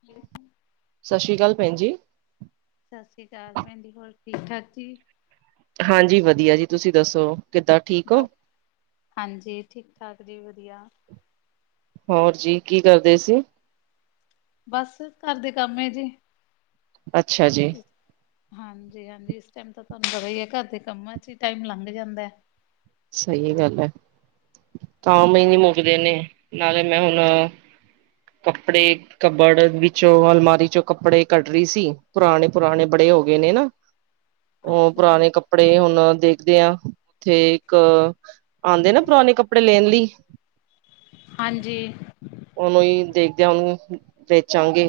Play ਵੇ ਸਸਰੀ ਕਾਲ ਭੈਨ ਜੀ। ਸਾਸਰੀ ਕਾਲ ਭੈਨ ਜੀ, ਹੋਰ ਠੀਕ-ਠਾਕ ਜੀ। ਹਾਂਜੀ ਵਦੀਆ ਜੀ ਤੁਸੀਂ ਦੱਸੋ ਕਿੱਦਾਂ ਠੀਕ ਹੋ? ਬਸ, ਹਾਂਜੀ ਠੀਕ-ਠਾਕ ਜੀ ਵਦੀਆ। ਹੋਰ ਜੀ, ਕੀ‌ ਕਰਦੇ ਸੀ। ਬਸ ਘਰ ਦੇ ਕੰਮ ਏ ਜੀ। ਅੱਛਾ ਜੀ। ਹਾਂਜੀ-ਹਾਂਜੀ ਇਸ ਟੈਮ ਤਾਂ ਤੁਆਨੂੰ ਪਤਾ ਈ ਐ ਘਰ ਦੇ ਕੰਮਾਂ ਚੀ ਟੈਮ ਲੰਘ ਜਾਂਦਾ। ਸਈ ਗੱਲ ਐ, ਕਾਮ ਈ ਨੀ ਮੁੱਕਦੇ ਨੇ, ਨਾਲੇ ਮੈਂ ਹੁਨ ਕੱਪੜੇ ਕਬੜ ਵਿੱਚੋਂ ਅਲਮਾਰੀ ਚੋਂ ਕੱਪੜੇ ਕੱਡ ਰੀ ਸੀ, ਪੁਰਾਨੇ-ਪੁਰਾਨੇ ਬੜੇ ਹੋ ਗਏ ਨੇ ਨਾ [inaudible] ਓ ਅੱਛਾ ਜੀ ਪੁਰਾਨੇ ਕੱਪੜੇ ਹੁਨ ਦੇਖਦੇ ਆਂ, ਓਥੇ ਇੱਕ ਆਂਦੇ ਨਾ ਪੁਰਾਨੇ ਕੱਪ ਕੱਪੜੇ ਲੇਨ ਲਈ ਹਾਂਜੀ। ਓਨੂੰ ਈ ਦੇਖਦੇ ਆਂ ਓਨੂੰ ਵੇਚਾਂਗੇ।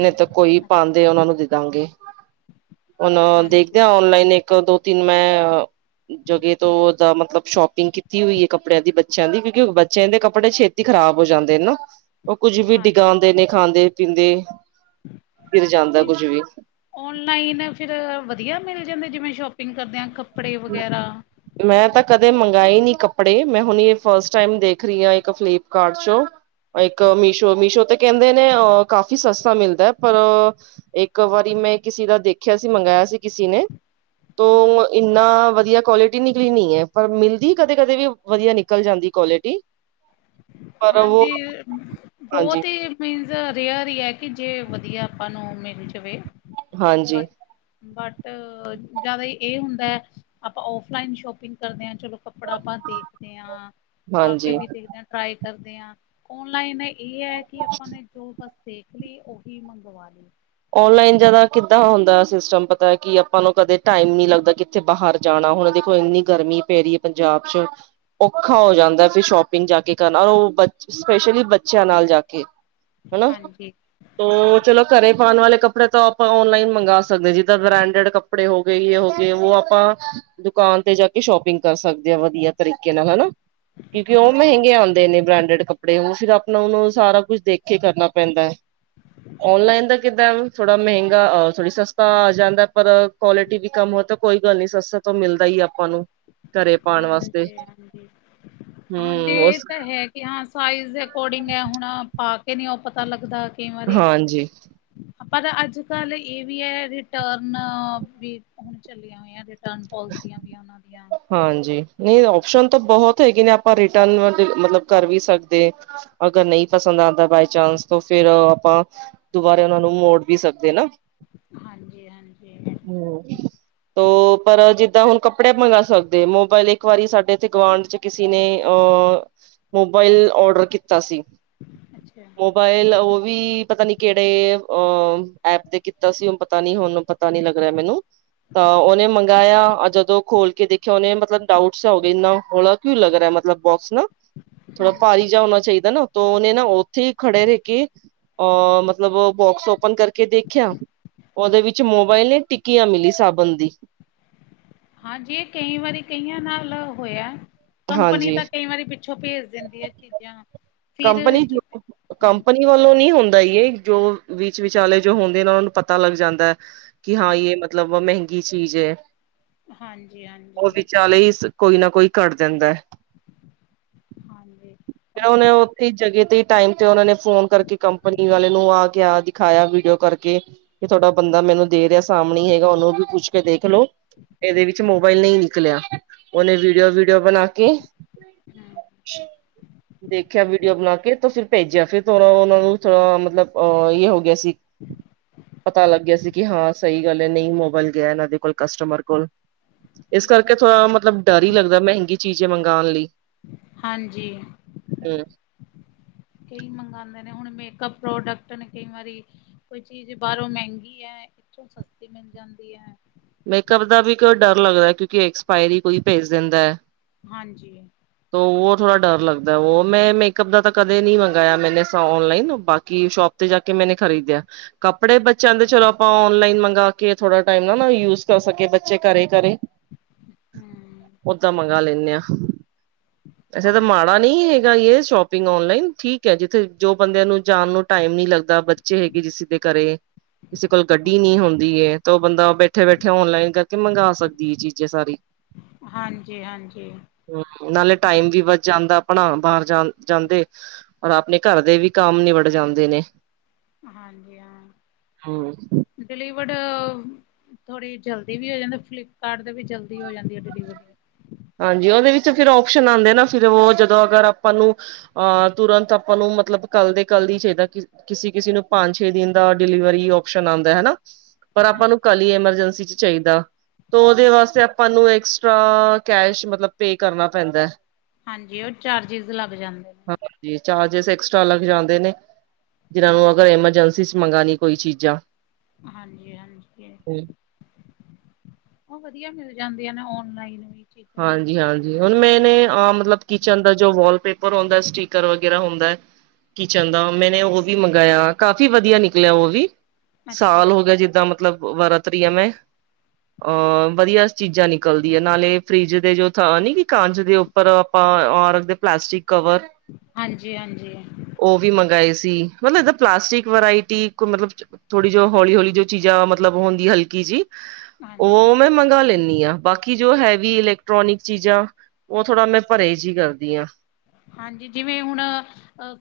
ਨਈ ਤਾਂ ਕੋਈ ਪਾਂਦੇ ਓਨਾਂ ਨੂੰ ਦੇ ਦਾਂਗੇ, ਹੁਨ ਦੇਖਦੇ ਹਾਂਜੀ ਆਂ ਔਨਲਾਈਨ ਇਕ ਇੱਕ ਦੋ ਤਿੰਨ ਮੈਂ ਜਗੇ ਤੋਂ ਓਦਾ ਮਤਲਬ ਸ਼ੋਪਿੰਗ ਕੀਤੀ ਹੋਈ ਏ ਕੱਪੜੇਆਂ ਦੀ ਬੱ ਬੱਚੇਆਂ ਦੀ ਕਿਓਂਕਿ ਬੱਚੇਆਂ ਦੇ ਕੱਪੜੇ ਛੇਤੀ ਖਰਾਬ ਹੋ ਜਾਂਦੇ ਨੇ ਨਾ, ਓ ਕੁੱਝ ਵੀ ਡਿਗਾ ਹਾਂਜੀ ਦੇ ਨੇ ਖਾਂਦੇ ਪੀਂਦੇ, ਗਿਰ ਜਾਂਦਾ ਕੁੱਝ ਵੀ। ਔਨਲਾਈਨ ਫਿਰ ਵਦੀਆ ਮਿਲ ਜਾਂਦੇ, ਜਿਵੇਂ ਸ਼ੋਪਿੰਗ ਕਰਦੇ ਆਂ ਕੱਪੜੇ ਵਗੈਰਾ ਮੈਂ ਤਾਂ ਕਦੇ ਮੰਗਾਏ ਨੀ ਕੱਪੜੇ ਮੈਂ ਹੁਨੇ ਫਸਟ ਟਾਈਮ ਦੇਖ ਰਈ ਆਂ ਇੱਕ ਫਲਿਪਕਾਟ ਚੋਂ। ਇੱਕ ਮੀਸ਼ੋ-ਮੀਸ਼ੋ ਤੇ ਕੈਂਦੇ ਨੇ ਅਮ ਕਾਫੀ ਸਸਤਾ ਮਿਲਦਾ, ਪਰ ਇੱਕ ਵਾਰੀ ਮੈਂ ਕਿਸੀ ਦਾ ਦੇਖੇਆ ਸੀ ਮੰਗਾਏਆ ਸੀ ਕਿਸੀ ਨੇ ਤੋ ਹਾਂਜੀ ਇੰਨਾ ਵਦੀਆ ਕੁਆਲਿਟੀ ਨਿਕਲੀ ਨੀ ਐ ਪਰ ਮਿਲਦੀ ਕਦੇ-ਕਦੇ ਵੀ ਵਦੀਆ ਨਿਕਲ ਜਾਂਦੀ ਕੁਆਲਿਟੀ। [inaudible] ਪਰ ਉਹ ਹਾਂਜੀ ਹਾਂਜੀ ਬੋਤ ਈ ਮੀਨਜ਼ ਰੇਅਰ ਈ ਐ ਕੇ ਜੇ ਵਦੀਆ ਆਪਾਂ ਨੂੰ ਮਿਲ ਜਾਵੇ ਬੱ ਹਾਂਜੀ ਬਟ ਜਾਦਾ ਈ ਏ ਹੁੰਦਾ ਆਪਾਂ ਔਫਲਾਈਨ ਸ਼ੋਪਿੰਗ ਕਰਦੇ ਆ ਚਲੋ ਕੱਪੜਾ ਆਪਾਂ ਦੇਖਦੇ ਆਂ ਪਾ ਕੇ ਹਾਂਜੀ ਵੀ ਦੇਖਦੇ ਆਂ, ਟਰਾਏ ਕਰਦੇ ਆਂ ਓਨਲਾਈਨ ਏ ਐ ਕੀ ਆਪਾਂ ਨੇ ਜੋ ਬਸ ਦੇਖ ਲੀ, ਓਹੀ ਮੰਗਵਾ ਲੀ। ਔਨਲਾਈਨ ਜਾਦਾ ਕਿੱਦਾਂ ਹੁੰਦਾ ਸਿਸਟਮ ਪਤਾ ਕੀ ਆਪਾਂ ਨੂੰ ਕਦੇ ਟਾਈਮ ਨੀ ਲੱਗਦਾ ਕਿੱਥੇ ਬਾਹਰ ਜਾਨਾ ਹੁਨ ਦੇਖੋ ਇੰਨੀ ਗਰਮੀ ਪੈ ਰੀ ਐ ਪੰਜਾਬ ਚ। ਔਖਾ ਹੋ ਜਾਂਦਾ ਫਿਰ ਸ਼ੋਪਿੰਗ ਜਾ ਕੇ ਕਰਨਾ ਓ ਬੱਚੇ ਸਪੈਸ਼ਲੀ ਬੱਚੇਆਂ ਨਾਲ ਜਾ ਕੇ ਹਨਾ, ਹਾਂਜੀ ਤੋਂ ਚਲੋ ਘਰੇਂ ਪਾਣ ਵਾਲੇ ਕੱਪੜੇ ਤੋਂ ਆਪਾਂ ਔਨਲਾਈਨ ਮੰਗਾ ਸਕਦੇ ਆ, ਜਿੱਦਾਂ ਬਰੈਂਡਡ ਕੱਪੜੇ ਹੋ ਗਏ ਤੇ ਯੇ ਹੋ ਗਏ ਵੋ ਆਪਾਂ ਦੁਕਾਨ ਤੇ ਜਾ ਕੇ ਸ਼ੋਪਿੰਗ ਕਰ ਸਕਦੇ ਆ, ਵਧੀਆ ਤਰੀਕੇ ਨਾਲ ਹਨਾ। ਕਿਉਂਕਿ ਉਹ ਹਾਂ ਮਹਿੰਗੇ ਆਦੇਂ ਨੇ ਬ੍ਰਾਂਡਡ ਕੱਪ ਕੱਪੜੇ, ਊ ਫਿਰ ਆਪਣਾ ਨੂੰ ਸਾਰਾ ਕੁਛ ਦੇਖ ਕੇ ਕਰਨਾ ਪੈਂਦਾ ਐ, ਔਨਲਾਈਨ ਦਾ [unintelligible] ਥੋੜਾ ਮਹਿੰਗਾ ਥੋੜੀ ਸਸਤਾ ਆ ਜਾਂਦਾ ਪਰ ਕੁਆਲਿਟੀ ਵੀ ਕੰਮ ਹੋ ਤੋ ਕੋਈ ਗੱਲ ਨੀ ਸਸਤਾ ਤੋਂ ਮਿਲਦਾ ਈ ਆਪ ਹਾਂਜੀ- ਹਾਂਜੀ, ਹਾਂਜੀ ਹੂੰ ਇਹ ਉਸ ਤੇ ਹੈ ਕਿ ਹਾਂ ਸਾਈਜ਼ ਦੇ ਅਕੋਰਡਿੰਗ ਐ, ਹੁਣ ਪਾ ਕੇ ਨੀ ਉਹ ਪਤਾ ਲੱਗਦਾ ਕਈ ਵਾਰੀ ਹਾਂਜੀ। ਹਾਂ ਪਰ ਅੱਜ ਕੱਲ ਇਹ ਵੀ ਐ, ਰਿਟਰਨ ਵੀ ਹੁਣ ਚੱਲੀਆਂ ਹੋਈਆਂ ਦ ਰਿਟਰਨ ਪੋਲਸੀਆਂ ਵੀ ਆ, ਉਹਨਾਂ ਦੀਆਂ ਹਾਂਜੀ, ਨਈ ਓਪਸ਼ਨ ਤਾਂ ਬਹੁਤ ਹੈਗੇ ਨੇ ਆਪਾਂ ਰਿਟਰਨ ਵਦੇ ਮਤਲਬ ਕਰ ਵੀ ਸਕਦੇ। ਅਗਰ ਨਹੀਂ ਪਸੰਦ ਆਇਆ ਤਾਂ ਬਾਈ ਚਾਂਸ ਤੋਂ ਫਿਰ ਆਪਾ ਦੁਬਾਰਾ ਉਹਨਾ ਨੂੰ ਮੋੜ ਵੀ ਸਕਦੇ ਆ ਨਾ। ਹਾਂਜੀ- ਹਾਂਜੀ। ਹੂੰ, ਤੋ ਪਰ ਜਿੱਦਾਂ ਹੁਣ ਕੱਪੜੇ ਮੰਗਾ ਸ ਸਕਦੇ ਮੋਬਾਇਲ ਇੱਕ ਵਾਰੀ ਸਾਡੇ ਇਥੇ ਗੁਵਾਢ ਚ ਕਿਸੇ ਨੇ ਅਹ ਮੋਬਾਇਲ ਔਡਰ ਕੀਤਾ ਸੀ। ਅੱਛਾ। ਮੋਬਾਇਲ ਉਹ ਵੀ ਪਤਾ ਨੀ ਕਿਹੜੇ ਅਹ ਐਪ ਤੇ ਕੀਤਾ ਸੀ, ਉਹ ਪਤਾ ਨੀ ਹੁਣ ਪਤਾ ਨੀ ਲੱਗ ਰਿਹਾ ਮੈਨੂੰ ਤਾਂ ਉਹਨੇ ਮੰਗਾਇਆ ਆਹ ਜਦੋਂ ਖੋਲ ਕੇ ਦੇਖਿਆ, ਉਹਨੇ ਮਤਲਬ ਡਾਊਟਸ ਹੋ ਗਏ ਇੰਨਾ ਹੋਲ -ਲਾ ਕਿਉ ਲੱਗ ਰਿਹਾ ਮਤਲਬ ਬੋਕਸ ਨਾ ਥੋੜਾ ਹੂੰ ਭਾਰੀ ਜਾ ਹੋਣਾ ਚਾਹੀਦਾ ਨਾ, ਤੋਂ ਉਹਨੇ ਨਾ ਉੱਥੇ ਈ ਖੜੇ ਰਹਿ ਕੇ ਅਹ ਮਤਲਬ ਬੋਕਸ ਓ ਓਪਨ ਕਰਕੇ ਦੇਖਿਆ, ਉਹਦੇ ਵਿੱਚ ਮੋਬਾਇਲ ਨਹੀ ਟਿੱਕੀਆਂ ਮਿਲੀ ਸਾਬਣ ਦੀ। ਹਾਂਜੀ, ਇਹ ਕਈ ਵਾਰੀ ਕਈਆਂ ਨਾਲ ਹੋਇਆ, ਕੰਪਨੀ ਹਾਂਜੀ ਤਾਂ ਕਈ ਵਾਰੀ ਪਿ ਪਿੱਛੋਂ ਭੇਜ ਦਿੰਦੀ ਆਂ ਚੀਜ਼ਾਂ ਫਿਰ ਕੰਪਨੀ ਜਿਵੇਂ ਹਾਂਜੀ -ਕੰਪਨੀਆਂ ਵੱਲੋਂ ਨੀ ਹੁੰਦਾ ਯੇ, ਜੋ ਵਿੱਚ ਵਿਚਾਲੇ ਜੋ ਹੁੰਦੇ ਨੇ ਉਹਨਾਂ ਨੂੰ ਪਤਾ ਲੱਗ ਜਾਂਦਾ ਕਿ ਹਾਂ ਯੇ ਮਤਲਬ ਮਹਿੰਗੀ ਚੀਜ਼ ਐ, ਹਾਂਜੀ ਹਾਂਜੀ ਉਹ ਵਿਚਾਲੇ ਇਸ ਕੋਈ ਨਾ ਕੋਈ ਕੱਢ ਦਿੰਦਾ ਐ। ਹਾਂਜੀ, ਹੁਣ ਕਈ ਵਾਰੀ ਜਗੇ ਤੇ ਟਾਇਮ ਤੇ ਉਹਨਾਂ ਨੇ ਫੋਨ ਕਰਕੇ ਕੰਪਨੀ ਵਾਲੇ ਨੂੰ ਆ ਕਿਆ ਦਿਖਾਇਆ ਵੀਡੀਓ ਕਰਕੇ ਕਿ ਤੁਹਾਡਾ ਬੰਦਾ ਮੈਨੂੰ ਦੇ ਰਿਹਾ ਸਾਹਮਣੇ ਈ ਹੈਗਾ, ਉਹਨੂੰ ਵੀ ਪੁੱਛ ਕੇ ਦੇਖ ਲੋੋ ਇਹਦੇ ਵਿੱਚ ਮੋਬਾਇਲ ਨੀਂ ਨਿਕਲਿਆ ਉਹਨੇ ਵੀਡੀਓ- ਵੀਡੀਓ ਬਣਾ ਕੇ ਹੂੰ। ਖਿਆ ਵੀਡੀਓ ਬਣਾ ਕੇ ਤੋਂ ਫਿਰ ਭੇਜਿਆ, ਫਿਰ ਤੋਨੂ ਉਹਨਾਂ ਨੂੰ ਥੋੜਾ ਮਤਲਬ ਏ ਹੋ ਗਿਆਂ ਸੀ, ਪਤਾ ਲੱਗ ਗਿਆ ਸੀ ਕਿ ਹਾਂ ਸਹੀ ਗੱਲ ਨਹੀਂ ਮੋਬਾਇਲ ਗਿਆ, ਇਹਨਾਂ ਦੇ ਕੋਲ ਕਸਟਮਰ ਕੋਲ ਇਸ ਕਰਕੇ ਥੋੜਾ ਮਤਲਬ ਡਰ ਈ ਲੱਗਦਾ, ਮਹਿੰਗੀ ਚੀਜ਼ ਮੰਗਾਣ ਲਈ। ਹਾਂਜੀ। ਹੂੰ। ਕਈ ਮੰਗਾਦੇ ਨੇ, ਹੁਣ ਮੇਕਅਪ ਪ੍ਰੋਡਕਟ ਨੇ ਕਈ ਵਾਰੀਂ ਕੋਈ ਚੀਜ਼ ਬਾਹਰੋਂ ਮਹਿੰਗੀ ਐ, ਇੱਥੋਂ ਸਸਤੀ ਮਿਲ ਜਾਂਦੀ ਐ। ਮੇਕਅਪ ਦਾ ਵੀ ਕਿਉਂ ਡਰ ਲੱਗਦਾ, ਕਿਉਂਕਿ ਐਕਸਪਾਇਰੀ ਕੋਈ ਭੇਜ ਦਿੰਦਾ ਐ। ਹਾਂਜੀ। ਤੋਂ ਵੋਹ ਥੋੜ੍ਹਾ ਡਰ ਲੱਗਦਾ। ਉਹ ਮੈਂ ਮੇਕੱਪ ਦਾ ਤਾਂ ਕਦੇ ਨਹੀਂ ਮੰਗਾਇਆ ਮੈਨੇ ਸੌਣ ਔਨਲਾਈਨ ਬਾਕੀ ਸ਼ੋਪ ਉਤੇ ਜਾ ਕੇ ਮੈਨੇ ਖ਼ਰੀਦਿਆ, ਕੱਪੜੇ ਬੱਚਿਆਂ ਦੇ ਚਲੋ ਆਪਾਂ ਔਨਲਾਈਨ ਮੰਗਾ ਕੇ ਥੋੜਾ ਟਾਈਮ ਨਾ ਯੂਜ ਸਟਫ ਅੱਗੇ ਬੱਚੇ ਘਰੇ- ਘਰੇ। ਹਮ ਓਦਾਂ ਮੰਗਵਾ ਲੈਂਨੇ ਆ, ਅੱਛਾ ਤੇ ਹਾਂਜੀ ਮਾੜਾ ਨਹੀਂ ਹੈਗਾ ਇਹ ਸ਼ੋਪਿੰਗ ਔਨਲਾਈਨ, ਠੀਕ ਹੈ, ਜਿੱਥੇ ਜੋ ਬੰਦਿਆਂ ਨੂੰ ਜਾਣ ਨੂੰ ਟਾਈਮ ਨੀ ਲੱਗ ਦਾ ਬੱਚੇ ਹੈਗੇ ਜਿਸ ਦੇ ਘਰੇ, ਕਿਸੇ ਕੋਲ ਗੱਡੀ ਨੀ ਹੁੰਦੀ ਐ, ਤਾਂ ਉਹ ਬੰਦਾ ਬ ਉੱਥੇ ਬੈਠੇ ਔਨਲਾਈਨ ਕਰਕੇ ਮੰਗਵਾ ਸਕਦੀ ਆ ਚੀਜ਼ਾਂ ਸਾਰੀ। ਹਾਂਜੀ ਹਾਂਜੀ ਹਮ, ਨਾਲੇ ਟਾਈਮ ਵੀ ਬਚ ਜਾਂਦਾ। ਆਪਣਾ ਬਾਹਰ, ਜਾ ਜਾਂਦੇ। ਔਰ ਆਪਣੇ ਘਰ ਦੇ ਵੀ ਕੰਮ ਨਿੱਬੜ ਜਾਂਦੇ ਨੇ। ਹਾਂਜੀ- ਹਾਂ, ਹੂੰ, ਡਿਲੀਵਡ ਥੋੜ੍ਹੀ ਜਲਦੀ ਵੀ ਹੋ ਜਾਂਦੀ। ਫਲਿੱਪਕਾਰਟ ਦੇ ਵੀ ਜਲਦੀ ਹੋ ਜਾਂਦੀ ਐ ਡਿਲੀਵਰੀ। ਹਾਂਜੀ, ਉਹਦੇ ਵਿੱਚ ਫੇਰ ਉਪਸ਼ਨ ਆਉਂਦੇ ਨਾ, ਫਿਰ ਉਹ ਜਦੋਂ ਅਗਰ ਆਪਾਂ ਨੂੰ ਆਹ, ਤੁਰੰਤ ਆਪਾਂ ਨੂੰ ਮਤਲਬ। ਕੱਲ ਦੇ ਕੱਲ ਹੀ ਚਾਹੀਦਾ, ਕਿਸੇ-ਕਿਸੇ ਨੂੰ ਪੰਜ- ਛੇ ਦਿਨ ਦਾ ਡਿਲੀਵਰੀ ਉਪਸ਼ਨ ਆਉਂਦਾ, ਹਨਾ। ਪਰ ਹਾਂ ਆਪਾਂ ਨੂੰ ਕੱਲ ਹੀ ਐਮਰਜੈਂਸੀ 'ਚ ਚਾਹੀਦਾ। ਤੋ ਉਹਦੇ ਵਾਸਤੇ ਆਪਾਂ ਨੂੰ ਤਾਂ, ਕੈਸ਼ ਮਤਲਬ ਪੇ ਕਰਨਾ ਪੈਂਦਾ। ਹਾਜੀ ਓ ਚਾਰਜਿਸ ਲੱਗ ਜਾਂਦੇ। ਹਾਂਜੀ, ਚਾਰਜਿਸ਼ ਐਕਸਟਰਾ ਲੱਗ ਜਾਂਦੇ ਨੇ। ਜਿਨਾਂ ਹੂੰ। ਨੂੰ ਅਗਰ ਐਮਰਜੈਂਸੀ 'ਚ ਮੰਗਾਨੀ। ਕੋਈ ਚੀਜ਼ਾਂ। ਹਾਂਜੀ- ਹਾਂਜੀ ਏ ਉਹ ਵਧੀਆ ਮਿਲ ਜਾਂਦੇ ਆ ਨਾ ਔਨਲਾਈਨ ਵੀ। ਚੀਜ਼ਾਂ। ਹਾਂਜੀ, ਆਂ। ਜੀ ਹੁਣ ਮੈਂਨੇ, ਮਤਲਬ ਕਿਚਨ ਦਾ ਜੋ ਵਾਲਪੇਪਰ ਹੁੰਦਾ ਸਟੀਕਰ ਵਗੈਰਾ ਹੁੰਦਾ ਕਿਚਨ ਦਾ ਮੈਨੇ ਉਹ ਵੀ ਮੰਗਾਇਆ, ਕਾਫ਼ੀ ਵਧੀਆ ਨਿਕਲਿਆ ਉਹ ਵੀ, ਅੱਛਾ ਸਾਲ ਜੀ ਹੋ ਗਿਆ ਜਿੱਦਾ ਮਤ ਮਤਲਬ ਵਰਤਰੀਆਂ ਮੈਂ, ਅਹ, ਵਧੀਆ ਚੀਜ਼ਾਂ ਨਿਕਲਦੀਆਂ ਨਾਲੇ ਫਰਿਜ਼ ਦੇ ਜੋ ਥਾ ਨੀ, ਕਾਂਜ ਦੇ ਉੱਪਰ ਆਪਾਂ ਔਰ ਦੇ ਪਲਾਸਟਿਕ ਕਵਰ। ਹਾਂਜੀ- ਹਾਂਜੀ। ਉਹ ਵੀ ਮੰਗਾਏ ਸੀ। ਮਤਲਬ ਐਦਾਂ ਪਲਾਸਟਿਕ ਵਰਾਇਟੀ ਕੋ ਮਤਲਬ ਥੋੜੀ ਜੋ ਹੌਲੀ- ਹੌਲੀ ਜੋ ਚੀਜ਼ਾਂ, ਮਤਲਬ ਹੁੰਦੀ ਹਲਕੀ ਜੀ। ਹਾਂਜੀ। ਉਹ ਮੈਂ ਮੰਗਾਂ ਲੈਂਨੀ ਆਂ, ਬਾਕੀ ਜੋ ਹੈ ਵੀ ਇਲੈਕਟ੍ਰੋਨਿਕ ਚੀਜ਼ਾਂ, ਉਹ ਥੋੜਾ ਮੈਂ ਪਰਹੇਜ ਹੀ ਕਰਦੀ ਆਂ। ਹਾਂਜੀ ਜਿਵੇਂ ਹੁਣ,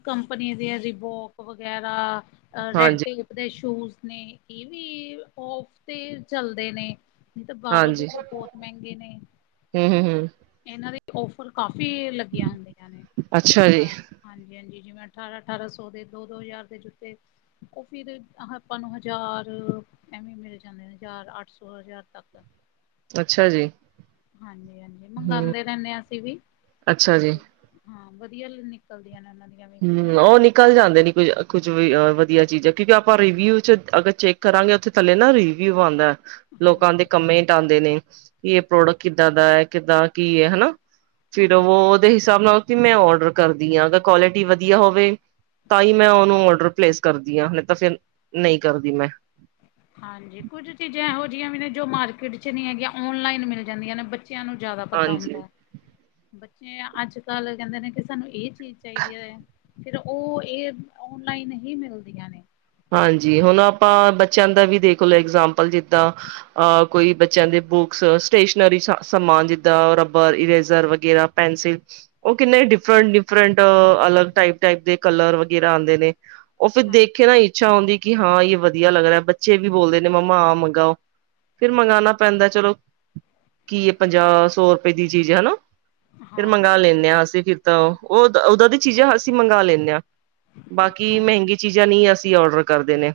ਕੰਪਨੀ ਦੇ ਰਿਬੋਕ ਵਗੈਰਾ ਰੈਡ ਹਾਂਜੀ ਟੇਪ ਦੇ ਸ਼ੂਜ ਨੇ, ਇਹ ਵੀ ਔਫ ਤੇ ਚੱਲਦੇ ਨੇ ਨਹੀਂ ਤਾਂ, ਬਾਹਰੋਂ ਦੇ ਹਾਂਜੀ ਤੇ ਬਹੁਤ ਮਹਿੰਗੇ ਨੇ। ਹਮ ਹਮ ਹਮ ਇਹਨਾਂ ਦੇ ਓਫਰ ਕਾਫੀ ਲੱਗੀਆਂ ਹੁੰਦੀਆਂ ਨੇ, ਅੱਛਾ ਜੀ ਹਾਂ ਹਾਂਜੀ, ਹਾਂਜੀ ਜਿਵੇਂ ਅਠਾਰਾਂ-ਅਠਾਰਾਂ ਸੌ ਦੇ, ਦੋ-ਦੋ ਹਜ਼ਾਰ ਦੇ ਜੁੱਤੇ ਉਹ ਫਿਰ, ਆਪਾਂ ਨੂੰ ਹਜ਼ਾਰ ਐਵੇਂ ਮਿਲ ਜਾਂਦੇ ਨੇ, ਹਜ਼ਾਰ, ਅੱਠ ਸੌ- ਹਜ਼ਾਰ ਤੱਕ। ਅੱਛਾ ਜੀ। ਹਾਂਜੀ, ਹਾਂਜੀ ਹਮ ਮੰਗਾਂਦੇ ਰਹਿੰਦੇ ਅਸੀਂ ਵੀ। ਅੱਛਾ ਜੀ ਹਾਂ, ਵਧੀਆ ਨਿਕਲਦੀਆਂ ਨੇ ਇਹਨਾਂ ਦੀ ਹਮ, ਉਹ ਨਿਕ ਨਿਕਲ ਜਾਂਦੇ ਕੁਝ, ਕੁੱਝ ਵੀ ਵਧੀਆ ਚੀਜ਼ ਐ। ਕਿਉਂਕਿ ਆਪਾਂ ਰਿਵਿਊ 'ਚ ਅਗਰ ਚੈੱਕ ਕਰਾਂਗੇ ਉੱਥੇ ਥੱਲੇ ਨਾ ਰਿਵਿਊ ਆਂਦਾ, ਹਾਂਜੀ ਲੋਕਾਂ ਦੇ ਕਮੇਂਟ ਆਂਉਦੇ ਨੇ। ਕਿ ਏ ਪ੍ਰੋਡਕਟ ਕਿੱਦਾਂ ਦਾ ਐ, ਕਿੱਦਾਂ ਕੀ ਏ ਹਨਾ ਫਿਰ ਹਾਂ ਵੋ ਦੇ ਹਿਸਾਬ ਨਾਲ ਕਿ ਮੈਂ ਔਡਰ ਕਰਦੀ ਆ ਅਗਰ ਕੌਲਟੀ ਵਧੀਆ ਹੋਵੇ ਤਾਂ ਈ ਮੈ ਉਨੂੰ ਔਡਰ ਪਲੇਸ ਕਰਦੀ ਆ ਨੀ ਤਾਂ ਫੇਰ ਨਈ ਕਰਦੀ ਮੈਂ। ਹਾਂਜੀ ਕੁਝ ਚੀਜ਼ਾਂ ਐਹੋ ਜੀ ਆ ਵੀ ਨੇ ਜੋ ਮਾਰਕੀਟ 'ਚ ਨੀ ਹੈਗੀਆਂ ਔਨਲਾਈਨ ਮਿਲ ਜਾਂਦੀਆਂ ਨੇ ਬੱ ਚਿਆਂ ਨੂੰ ਜਿਆਦਾ ਪਤਾ ਹਾਂਜੀ ਹੁੰਦਾ ਐ, ਬੱਚੇ ਅੱਜ-ਕੱਲ ਕੈਂਦੇ ਨੇ ਕਿ ਸਾਨੂੰ ਏ ਚੀਜ਼ ਚਾਈਦੀ ਐ ਫਿਰ ਓ ਏ ਓਨਲਾਈਨ ਹੀ ਮਿਲਦੀਆਂ ਨੇ। ਹਾਂਜੀ ਹੁਣ ਆਪਾਂ ਬੱਚਿਆਂ ਦਾ ਵੀ ਦੇਖ ਲੋ ਐਗਜ਼ਾਮਪਲ ਜਿੱਦਾਂ ਅ ਕੋਈ ਬੱਚਿਆਂ ਦੇ ਬੁੱਕਸ ਸਟੇਸ਼ਨਰੀ ਸ ਸਮਾਨ ਜਿੱਦਾਂ ਰਬਰ-ਇਰੇਜ਼ਰ ਵਗੈਰਾ ਪੈਨਸਿਲ ਓ ਕਿੰਨੇ ਡਿਫਰੈਂਟ-ਡਿਫਰੈਂਟ ਅਲੱਗ ਟਾਈਪ-ਟਾਈਪ ਦੇ ਕਲਰ ਵਗੈਰਾ ਆਂਦੇ ਨੇ ਓ ਫਿਰ ਹਾਂ ਦੇਖੇ ਨਾ ਇੱਛਾ ਹੁੰਦੀ ਕਿ ਹਾਂ ਏਈ ਵਧੀਆ ਲੱਗ ਰੇਆ ਬੱਚੇ ਵੀ ਬੋਲਦੇ ਨੇ ਮੰਮਾ ਆ ਮੰਗਾਓ। ਫਿਰ ਮੰਗਾਂਣਾ ਪੈਂਦਾ ਚਲੋ, ਕੀ ਏ ਪੰਜਾਹ-ਸੌ ਰੁਪਏ ਦੀ ਚੀਜ਼ ਹਨਾ। ਫੇਰ ਹਾਂ ਮੰਗਾ ਲੈਂਨੇ ਆ ਅਸੀਂ ਫਿਰ ਤਾਂ ਓ ਉਦਾਂ, ਉਦਾਂ ਦੀ ਚੀਜ਼ਾਂ ਅਸੀਂ ਮੰਗਾ ਲੈਂਨੇ ਆ। ਬਾਕੀ ਹਾਂਜੀ ਮਹਿੰਗੀ ਚੀਜ਼ਾਂ ਨੀ ਅਸੀਂ ਔਡਰ ਕਰਦੇ ਨੇ।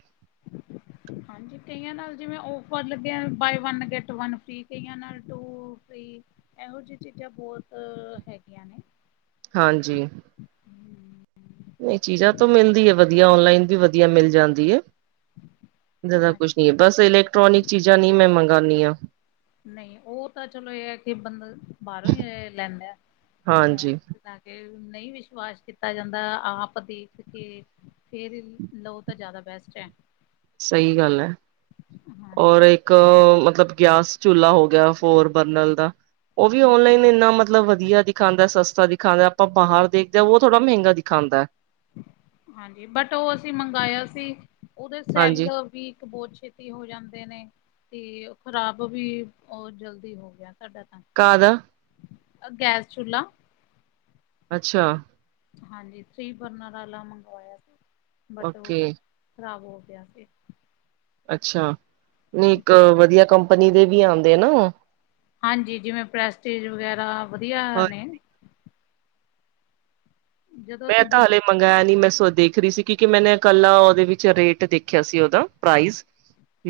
ਹਾਂਜੀ ਕਈਆਂ ਨਾਲ ਜਿਵੇਂ ਓਫਰ ਲੱਗਿਆ buy one get one free ਕਈਆਂ ਨਾਲ ਟੂ ਫਰੀ। ਐਹੋ ਜੀ ਚੀਜ਼ਾਂ ਬੋਤ ਹੈਗੀਆਂ ਨੇ। ਹਾਂਜੀ। ਨਈ ਚੀਜ਼ਾਂ ਤੋਂ ਮਿਲਦੀ ਏ ਵਧੀਆ ਓਨਲਾਈਨ ਵੀ ਵਧੀਆ ਮਿਲ ਜਾਂਦੀ ਏ, ਜਿਦਾਂ ਹਾਂ ਕੁਛ ਕੇ ਬਸ ਇਲੈਕਟ੍ਰੋਨਿਕ ਚੀਜ਼ਾਂ ਨੀ ਮੈਂ ਮੰਗਾਂਨੀ ਆ। ਨਈ ਓ ਤਾਂ ਚਲੋ ਏ ਐ ਕਿ ਬੰਦਾ ਬਾਰੋਂ ਈ‌ ਲੈਂਦੇ, ਹਾਂ ਹਾਂਜੀ। ਤਾਂ ਕੇ ਨਈ ਵਿਸ਼ਵਾਸ ਕੀਤਾ ਜਾਂਦਾ ਆਪ ਦੇਖ ਕੇ ਫੇਰ ਈ ਲੋ ਤਾਂ ਜਿਆਦਾ ਬੈਸਟ ਐ। ਸਈ ਗੱਲ ਐ, ਔਰ ਹਾਂਜੀ ਇੱ ਕ ਮਤਲਬ ਗੈਸ ਚੁੱਲਾ ਹੋ ਗਿਆ ਫੋਰ ਬਰਨਲ ਦਾ ਓ ਵੀ ਔਨਲਾਈਨ ਇੰਨਾ ਮਤਲਬ ਵਧੀਆ ਦਿਖਾਂਦਾ ਸਸਤਾ ਦਿ ਖਾਂਦਾ ਆਪਾਂ ਬਾਹਰ ਦੇਖਦੇ ਆ ਓ ਥੋੜਾ ਮਹਿੰਗਾ ਦਿਖਾਂਦਾ ਐ। ਹਾਂਜੀ ਬਟ ਓ ਅਸੀਂ ਮੰਗਾਇਆ ਸੀ ਉਦੇ ਸੈੱਲ ਹਾਂਜੀ ਵੀਕ ਬੋ ਛੇ ਤੀ ਹੋ ਜਾਂਦੇ ਨੇ ਤੇ ਖ਼ਰਾਬ ਵੀ ਓ ਜਲਦੀ ਹੋ ਗਿਆ ਸਾਡਾ ਤਾਂ। ਕਾਦਾ? ਅ ਗੈਸ ਚੁੱਲਾ। ਅੱਛਾ। ਹਾਂਜੀ ਥਰੀ ਬਰਨਰ ਆਲਾ ਮੰਗਵਾਇਆ ਸੀ ਬਟ ਓ ਓਕੇ ਖ਼ਰਾਬ ਹੋ ਗਿਆ ਸੀ। ਅੱਛਾ ਨੀ ਇੱਕ ਵਧੀਆ ਕੰਪਨੀ ਦੇ ਵੀ ਆਂਦੇ ਨਾ ਹਾਂਜੀ ਜਿਵੇਂ ਪ੍ਰੈਸਟੀਜ ਵਗੈਰਾ ਵਧੀਆ ਨੇ। ਜਦੋਂ ਮੈਂ ਅਸੀਂ ਦੂ ਤਾਂ ਹਲੇ ਮੰਗਾਇਆ ਨੀ ਮੈਂ ਸੋ ਦੇਖ ਰੀ ਸੀ ਕਿਉਂਕਿ ਮੈਨੇ ਇਕੱਲਾ ਉਦੇ ਵਿੱਚ ਰੇਟ ਦੇਖਿਆ ਸੀ ਉਦਾਂ ਪ੍ਰਾਈਜ਼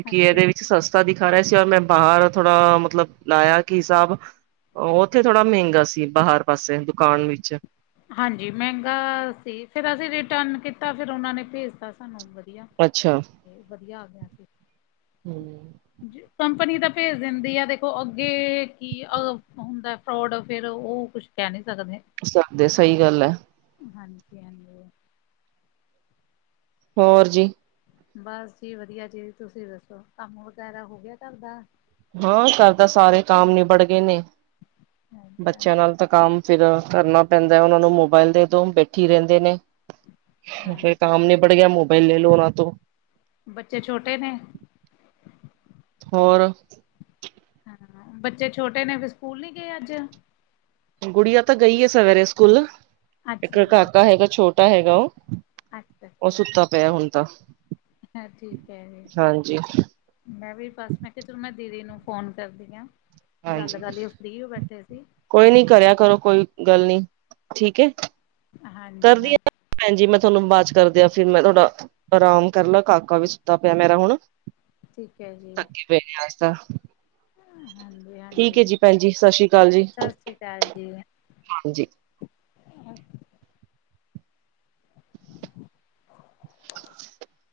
ਕਿ ਅੱਛਾ ਏਦੇ ਵਿੱਚ ਸਸਤਾ ਦਿਖਾ ਰੇਆ ਸੀ ਔਰ ਮੈਂ ਬਾਹਰ ਥੋੜਾ ਮਤਲਬ ਲਾਇਆ ਕੀ ਹਿਸਾਬ ਉੱਥੇ ਥੋੜਾ ਮਹਿੰਗਾ ਸੀ ਬਾਹਰ ਪਾਸੇ ਦੁਕਾਨ ਵਿੱਚ। ਹਾਂਜੀ ਮਹਿੰਗਾ ਸੀ ਫਿਰ ਅਸੀਂ ਰਿਟਰਨ ਕੀਤਾ ਫਿਰ ਉਨਾਂ ਨੇ ਭੇਜਤਾ ਸਾਨੂੰ ਵਧੀਆ। ਅੱਛਾ। ਤੇ ਵਧੀਆ ਆ ਗਿਆ ਸੀ। ਹੂੰ। ਕੰਪਨੀ ਤਾਂ ਭੇਜ ਦਿੰਦੀ ਆ ਦੇਖੋ ਅੱਗੇ ਕੀ ਆ ਅ ਹੁੰਦਾ ਫਰੋਡ ਫਿਰ ਓ ਕੁਛ ਕੈ ਨੀ ਸਕਦੇ। ਸਕਦੇ ਸਈ ਗੱਲ ਐ। ਹਾਂਜੀ-ਹਾਂਜੀ। ਹੋਰ ਜੀ ਬਸ ਜੀ ਵਧੀਆ ਜੀ ਤੁਸੀਂ ਦੱਸੋ, ਕੰਮ ਵਗੈਰਾ ਹੋ ਗਯਾ ਘਰ ਦਾ? ਹਾਂ, ਘਰ ਦਾ ਸਾਰੇ ਕੰਮ ਨੀਬੜ ਗਏ ਨੇ ਬੱਚੇਆਂ ਨਾਲ ਤਾਂ ਕੰਮ ਫੇਰ ਕਰਨਾ ਪੈਂਦਾ ਓ ਨੂੰ ਮੋਬਾਇਲ ਦੇਦੋ ਬੈਠੀ ਰੈਂਦੇ ਨੇ ਫੇਰ ਹਾਂਜੀ ਕਾਮ ਨੀਬੜ ਪੜ ਗਯਾ ਮੋਬਾਈਲ ਲੈ ਲਓ ਓਨਾਂ ਤੋਂ। ਬੱਚੇ ਛੋਟੇ ਨੇ ਹੋਰ ਹਾਂ ਬੱਚੇ ਛੋਟੇ ਨੇ ਫੇਰ ਸਕੂਲ ਨੀ ਗਏ ਅੱਜ? ਗੁੜੀਆ ਤਾਂ ਗਈਏ ਸਵੇਰੇ ਸਕੂਲ, ਇੱਕ ਅੱਛਾ ਜੀ ਕਾਕਾ ਹੈਗਾ ਛੋਟਾ ਹੈਗਾ ਓ। ਅੱਛਾ ਓ ਜੀ ਸੁੱਤਾ ਪੇਆ ਹੁਣ ਤਾਂ, ਹਾਂ ਠੀਕ ਹੈ ਜੀ ਹਾਂਜੀ। ਮੈਂ ਵੀ ਬਸ ਮੈਂ ਕੇਆ ਚਲੋ ਮੈਂ ਦੀਦੀ ਨੂੰ ਫੋਨ ਕਰਦੀ ਆ। ਹਾਂਜੀ ਗੱਲਕਰਲੀਏ ਫ੍ਰੀਓ ਬੈਠੇ ਸੀ। ਕੋਈ ਨੀ ਕਰਿਆ ਕਰੋ, ਕੋਈ ਗੱਲ ਨੀ ਠੀਕੈ। ਹਾਂਜੀ ਹਾਂ ਕਰਦੀਆਂ ਭੈਣ ਜੀ ਥੋਨੂੰ ਬਾਦ ਕਰਦੀ ਆ ਫੇਰ ਮੈਂ ਥੋੜਾ। ਆਰਾਮ ਕਰ ਲਾ ਕਾਕਾ ਸੁੱਤਾ ਪਿਆ ਹੁਣ। ਠੀਕੈ ਜੀ। [unintelligible] ਹਾਂਜੀ ਠੀਕ ਹਾਂਜੀ ਏ ਜੀ ਭੈਣ ਜੀ ਸਸ਼ੀ ਅਕਾਲ ਜੀ, ਸਤਿ ਸ਼੍ਰੀ ਅਕਾਲ ਜੀ ਹਾਂਜੀ। [inaudible]